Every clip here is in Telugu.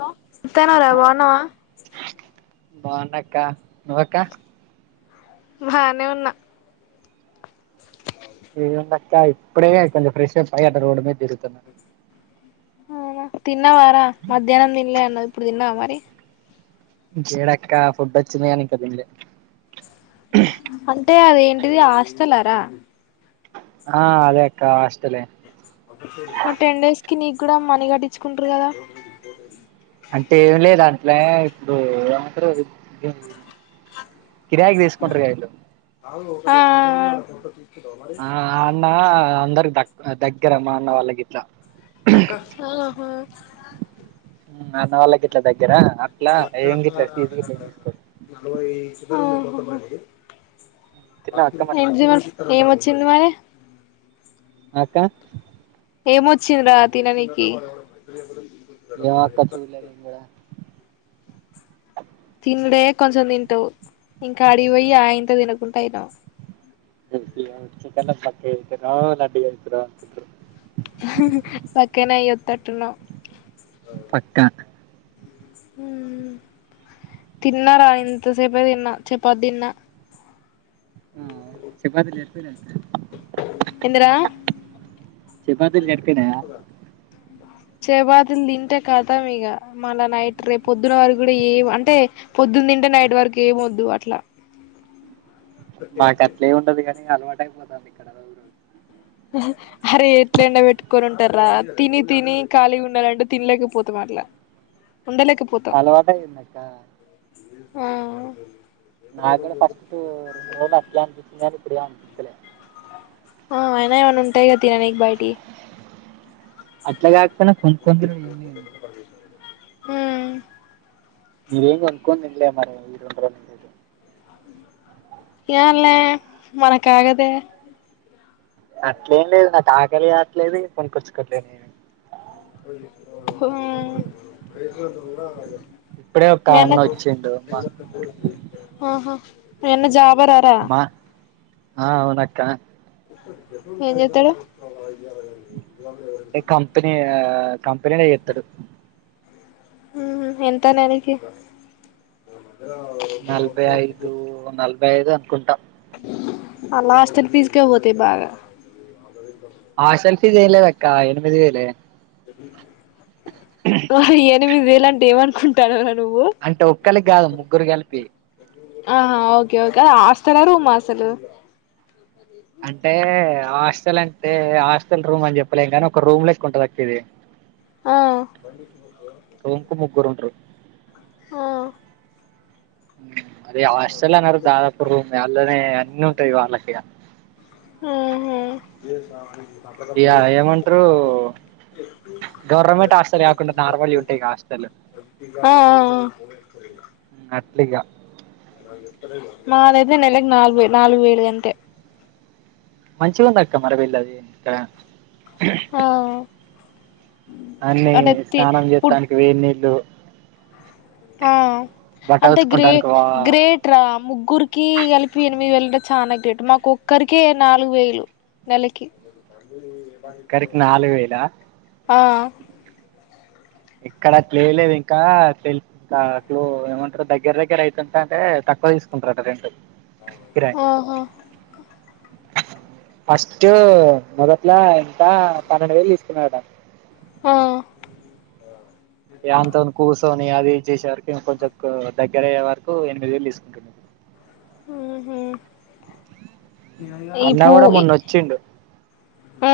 హలో [unintelligible] బాగున్నావా బాగున్న అక్క నువ్వుక్క బానే ఉన్నా ఏముందక్కా ఇప్పుడే కొంచెం ఫ్రెష్గా పై అట్లా రోడ్డు మీద తిరుగుతున్నా తిన్నవా రా మధ్యాహ్నం తినలే అన్నవ్ ఇప్పుడు తిన్నావ మరి ఎడక్క ఫుడ్ వచ్చింది కానీ ఇంకా తినలే అంటే అదేంటిది హాస్టల్ ఆరా ఆ అదే అక్క హాస్టల్ ఏ మరి టెన్ డేస్ కి నీకు కూడా మనీ కట్టించుకుంటరు కదా అంటే ఏం లేదు అట్లే ఇప్పుడు ఏమంటారు కిరాయికి మ్ తీసుకుంటారుగా వీళ్ళు ఆ ఆ ఆ నా అందరికి దగ్ దగ్గర మా అన్న వాళ్ళకు గిట్లా ఆహ మా అన్న వాళ్ళకు గిట్ల దగ్ అహ ఏం తీసుకోరు తిన్నావా అక్క మరి ఏ జ ఏమొచ్చింది మరే అక్క ఏమొచ్చిందరా తిననికి ఏమొ అక్క చూళ్ళే నీను కుడా తినుడే కొంచెం తింటావు ఇంకా అడిగిపోయి ఆ ఇంత తినకుంటా అయినావ్ [unintelligible] కన్నా బక్కగవుతున్నావ్ లడ్డుగైతున్నావ్ అనుకుంటారు బక్కగనే అయొత్తట్టున్నావ్ పక్కా మ్ తిన్నార ఇంత సేపె తిన్న చపాతి తిన్న ఆ చపాతీ చేయకపోయిన ఏందిరా [unintelligible] చపాతీలు సరిపోయినాయా చేపాతీలు తింటే కతం ఇగ మళ్ళా నైట్ రేపు పొద్దున్న వరకు కూడా ఎం అంటే పొద్దున్ తింటే నైట్ వరకేమొద్దు అట్లా మాకు అట్లెం ఉండదు కానీ అలువాటు అయిపోతంది ఇక్కడ రోజు రోజు అరే ఎట్ల ఎండా పెట్టుకొనుంటార్ర తిని తిని ఖాళీగా ఉండాలంటే తినలేకపోతాం అట్లా అ అలువాటయింది అక్క ఆ నాదగ్గర ఫస్ట్ట్ రెండు రోజలు అట్లే అనిపించింది ఇప్పుడు ఎం అనిపిస్తలే ఆ అయినా ఏమన్నా ఉంటాయిగ తిననికి బయటియి అట్లా కాకపోనా కొనుక్కొని తినుడే ఎం లేదు ఉమ్ నేనేం కొనుక్కొని తింట్లే మరి ఈ రెండు రోజుల నుంచైతే ఏన్లా మనకాగదె అట్లేం లేదు నాకు ఆకలి గాట్లేదు కొనికొచ్కోట్లేదు హ్మ్ ఇప్పుడే ఒక మ అన్న వచ్చిండు అమ్మా అహా ఎన్న జాబారారా అమ్మా ఆ అవునక్క ఏం చేత్తుడు ఏ కంపెనీ ఆ కంపెనీల చేత్తడు హ్మ్ హు ఎంత నెలకి నలభై ఐదు నలభై ఐదు అనుకుంటా అలాస్ట్ తెస్కక పోతే బగా ఆ సెల్ఫీ చేయలేదక్క ఎనిమిది వేలే హో ఎనిమిది వేలంటే ఏమనుకుంటానవ్ రా అంటే ఒక్కలికి కాదు ముగ్గురిక్ కలిపి ఆహా ఓకే ఓకే అ హాస్టల్ రూమా అసలు అంటే హాస్టల్ అంటే హాస్టల్ రూమ్ అని చెప్పలేం కాని ఒక రూమ్ లెక్ ఉంటుంది అక్క ఇది ఆ రూమ్ కు ముగ్గుర్ ఉంట్రు ఆ అదే హాస్టల్ అనరు దాదాపు రూమ్ అళ్ళనే అన్ని ఉంటయి వాళ్ళకి ఇగ ఉ హూ ఇగా ఏమంట్రు గవర్మెంట్ హాస్టల్ కాకుండ నార్మల్ ఉంటయి గా హాస్టలు అ ట్లిగా మా దైతే నెలకు నాలుగు నాలుగు వేలు గంతే మంచిగుందక్క అక్క మరి వీళ్ళది ఇక్కడ ఆ అన్ని అంటే తి స్నానం ఫుడ్ చేత్తానికి వేన్నీళ్ళు ఆ బట్టలు అంటే గ్రే ఉతుకుంటానికి వా గ్రేట్రా ముగ్గురికి కలిపి ఎనిమిది వేలంట్ చనా గ్రేట్ మాకు ఒక్కరికే నాలుగు వేలు నెలకి ఒక్కరికి నాలుగు వేలా అ ఇక్కడ తెలియలేదు ఇంకా తెలిసు ఇంకా అటు ఏమంటరు దగ్గర దగ్గర ఎంతుందంటే తెల్సుసుకుంటరట రెంటు అ హా ఫస్ట్ మొదట్లో ఇంత పన్నెండు వేలు తీసుకున్నరట ఆ ఏ అంతని కూసోని అ ఇగ వేట్ చేసేవరికె కొంచెం దగ్గ ఎక్కర అయ్య వరకు ఎనిమిది వేలు తీసుకుంటుండు ఉ హూ అన్న ఇపు కూడా మొన్న వచ్చిండు ఆ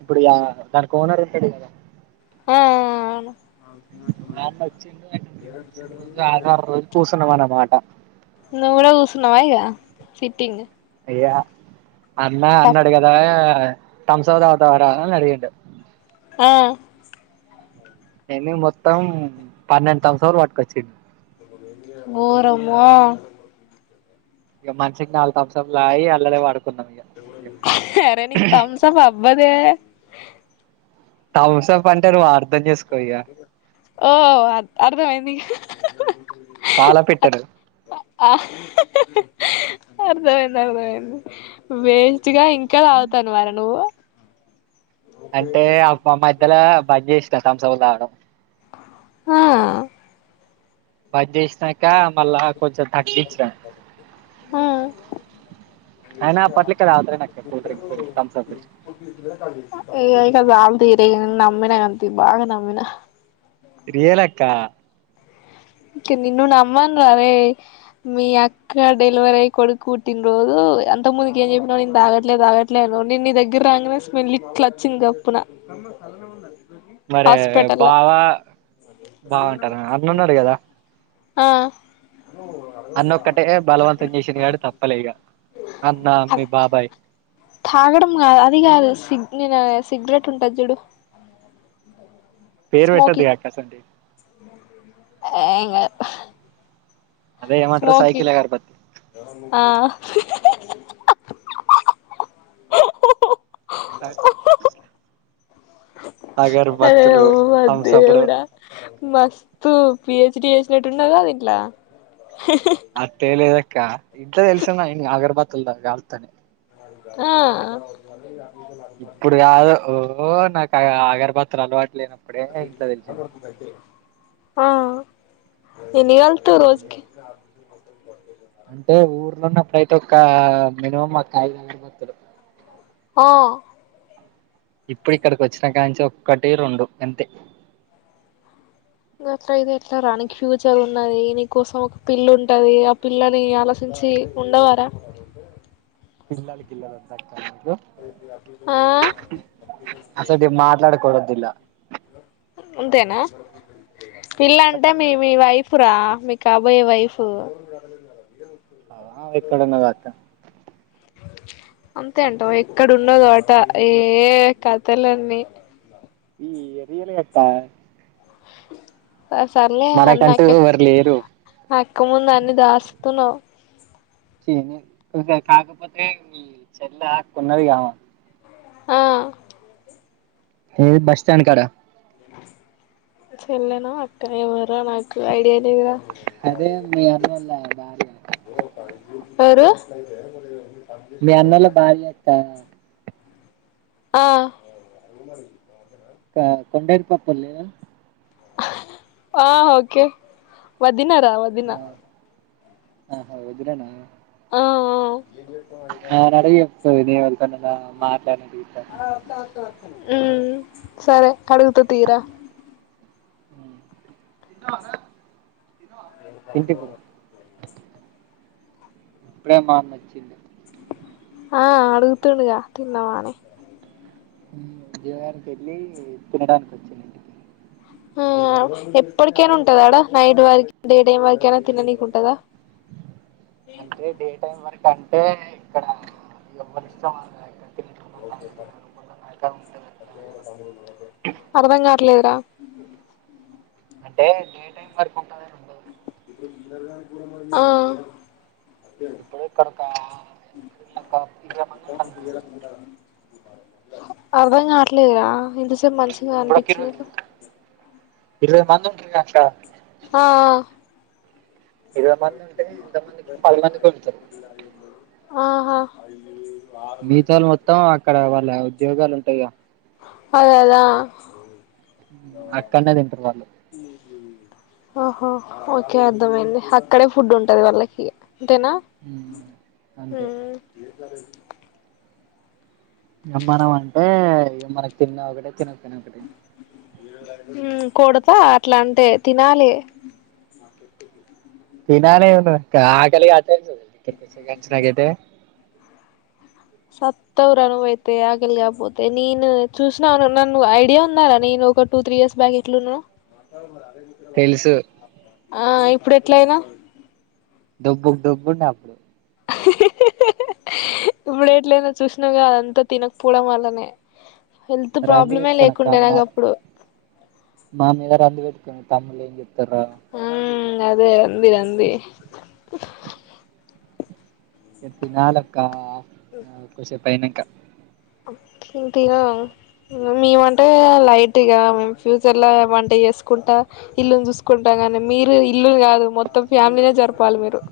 ఇప్పుడు ఆ దానికి ఓనర్ ఉంటడు కదా ఆ అవును ఆ అన్న వచ్చిండు మేము వచ్చిన రోజు ఆధార్ రోజు కూసున్నం అన్నమాట నువ్వు కూడా కూసున్నావా ఇగా సిట్టింగ్ ఏ అన్న అన్నాడుగదా తమ్సప్ తాగుతావరా అని అడిగిండు ఆ ఎన్ని మొత్తం పన్నెండు తమ్సప్ లు పట్టుకొచ్చిండు ఓరమ్మో ఇగ మనషికి నాల్గు తమ్సప్ లు తాగి అల్లరి పడు అరే నీకు తమ్సప్ అబ్బదే థమ్సప్ అంటే నువ్వు అర్థం చేసుకో ఇక ఓ అర్ధమైంది పాల పిట్టలు ఆ అర్థమైంది అర్థమైంది వేస్ట్ గా ఇంకా తాగుతాన్నావ రా నువ్వు అంటే అబ మధ్యలో బంద్ చేసిన తమ్సప్ లు తాగడం ఆ బంద్ చేసినాక మళ్ళా కొంచెం తగ్గించిన ఆ అయినా పొట్లిక్కి తాగుతదేమో అక్క కూల్డ్రింక్స్ తమ్సప్ లు ఈ ఇక బామ్ తీరి నమ్మిన ఆంటీ బాగా నమ్మిన ఇది వేళక్కా కి నిన్ను నమ్మను రా రే మీ అక్క డెలివరీ అయి కొడుకుపుట్టిన రోజు అంతక ముందుకు ఏం చెప్పినాడు ఇంత తాగట్లేదు తాగట్లేదు నేను నీ దగ్గర రాంగనే స్మెల్ ఇట్లచ్చింది గప్పున తమ్ సలనమున్నది మరి బావ బావుంటారు అన్నున్నాడు కదా ఆ అన్నొక్కటే బలవంతం చేసిండు గానీ తప్పలే ఇగ అన్న మీ అది బాబాయ్ తాగడం ఆ అది కాదు సిగ్ నేను సిగరెట్ ఉంటది చూడు పేరు పెట్టద్దుకా అసువంటివి ఆ ఎంకాదు అదే ఏమంటరు సైకిల్ అగరబత్తి ఆ అట్లా అయ్యయ్యో థమ్సప్లు దేవుడా మస్తు పి. హెచ్. డి చేసినట్టు ఉన్నకాదు ఇట్లా అట్లే ఎంలేదక్కా ఇంట్లో తెలిసిన ఆగర్బతులతో కాలుత్తా అని ఆ ఇప్పుడు కాదు ఓ నాకు అగర్బత్తులు అలవాటు లేనప్పుడే ఇంట్లో తెలిసింది ఆ ఎన్ని కాలుత్తావ్ రోజుకి అంటే ఊర్లో ఉన్నప్పుడు అయితే ఒక మినిమం ఒక ఐదు అగరబత్తులు ఆ ఇప్పుడు ఇక్కడికి వచ్చికాడ నుంచి ఒక్కటి రెండు అంతే గిట్లైయితే ఎట్లరా నీకి ఫ్యూచర్ ఉన్నది నీ కోసం ఒక పిల్లుంటది ఆ పిల్లని అలసి సి ఉండవరా పిల్లలు గిల్లా వద్దక్క ఆ అసంటివి మాట్లాడుకోవద్దిల్లా అంతేనా పిల్ళంటే మీ మీ వైఫ్ రా మీ కాబోయే వైఫ్ అ ఎక్కడున్నది అక్కా అంతేంటవా ఎక్కడ ఉన్నదోట ఏ కథలన్నీ ఈ రియల్గక్క సర్ సర్లే అన్న అక్క ఎవరు లేరు అక్క ముందు అన్ని దాస్తున్నావ్ కాకపోతే ఈ చెల్ల అక్క ఉన్నదిగామా ఆ ఏ బస్ స్టాన్ కడా చెళ్లానో అక్కనో ఏమోర నాకు ఐడియా లేదురా అదే మీ అరల [unintelligible] ఎవరు మీ అన్నోళ్ల భార్య అక్కా ఆ గా కొండయరిపప్పలేద ఆ ఓకే వదినర వదిన ఆ ఆహా వదిననా ఆఆ ఆమనడుగు చెప్తది నీ ఎవల్తోనాన్న మాట్లాడ హ్మ్ సరే కడుగుత తీరా తింటిప్పు ఇప్పుడే మామచ్చిండు ఆ అడుగుతుండుగా తిన్నవా అని హ్మ్ ఉద్యోగానికి ఎళ్ళి తినడానికి వచ్చిండు ఇంటికి ఆ ఎప్పడికైనా ఉంటదాడా నైట్ వరకి డే డే వరకైనా తిననికి ఉంటదా కంటే ఇక్కడ ఎవ్వరిష్టం వాళ్లదే అక్క అట్లా ఇక్కడ అర్ధం కావట్లేదు రా అంటే డే టైం వరకు ఉంటదను ఆ ఇప్పుడు ఇక్కడికా [unintelligible] అర్థం కావట్లేదురా సెప్ మంచిగా ఇప్పుడు ఒక ఇరవై అనిపించిందిప్పుడు ఇరవై మంది ఉంటారు అక్క ఆ ఆ ఆ ఇరవై మంది ఉంటే ఎంత మందికి పది మందికి వండుతారు ఆహా మిగతాల్ మొత్తం అక్కడ వాళ్ళ ఉద్యోగాలు ఉంటైగా అదదె ఆ అక్కనేే తింటారు వాళ్ళు ఆహా ఓకే అర్ధమైంది అక్కడే ఫుడ్ ఉంటది వాళ్ళకి అంతేనా అంతే ఏ మనం అంటే ఇగ మనకి తిన్న ఒకటే తిన హ్మ్ కొడతా అట్లాంటే తినాలే తినలే ఏమున్నదక్కా ఆకగాట్లేదు ఇక్కడికచ్చిన కాంచి నాకయితే సత్తవుర నువయితే ఆగలిగాకపోతే నేను చూసినవారా నన్ను ఐడియా ఉందారా నేను ఒక టు త్రీ ఇయర్స్ బ్యాక్ ఎట్లున్ననో తెలుసు ఆ ఇప్పుడెట్లయినా డబ్బుకు డబ్బు ఉండెఅప్పుడు ఇప్పుడు ఎట్లయినా చూసినవుగా అదంతా తినకపోవడం వల్లనే హెల్త్ రంది ప్రాబ్లమే లేకుండే నాకు అప్పుడు మామిద రంధి వేట్టుకు తమ్ముళ్ ఏం చెప్తన్రా మ్మ్ అదే ఉంది ఉంది తినాలక్క కొసెపైనకా తింటివా మేమంటే లైట్గా మేం ఫ్యూచర్లో వంట చేసుకుంటా ఇల్లును చూసుకుంటా మీరు ఇల్లులు కాదు మొత్తం ఫ్యామిలీనే జరపాలి మీరు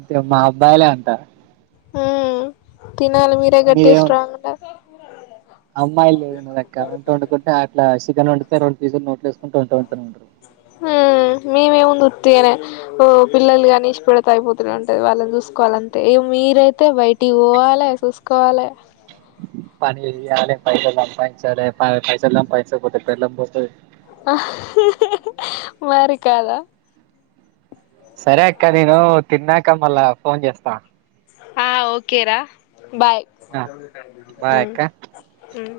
ఇక మా అబ్బాయిలే అంతా ఉమ్ ఆ తినాలి మీరే మీదేం గట్టిస్త్రాంగ్ ఉండాలి అమ్మాయిలు లేదు అక్క వంట వండుకుంటే అట్లా సికెన్ వండితే అట్లా రెండు పీసులు నోట్లో ఎస్ కొంటు ఉంటారు ఉట్టిగానే పిల్లలు గాని ఇష్టపడతా అయిపోతు ఉంటది వాళ్ళని చూసుకోవాలంతే మీరైతే బయటి ఇది పోవాలి చూసుకోవాలి పని చెయ్యాలె పైసలు సంపాయించాలే పైసలు సంపాయికుంటే పెళ్ళాం కొడతాది ఆ మరి కాదా సరే అక్క నేను తిన్నాక మళ్ళా ఫోన్ చేస్తా ఆ ఓకేరా బాయ్ బాయ్ హ్మ్ అక్క ఉమ్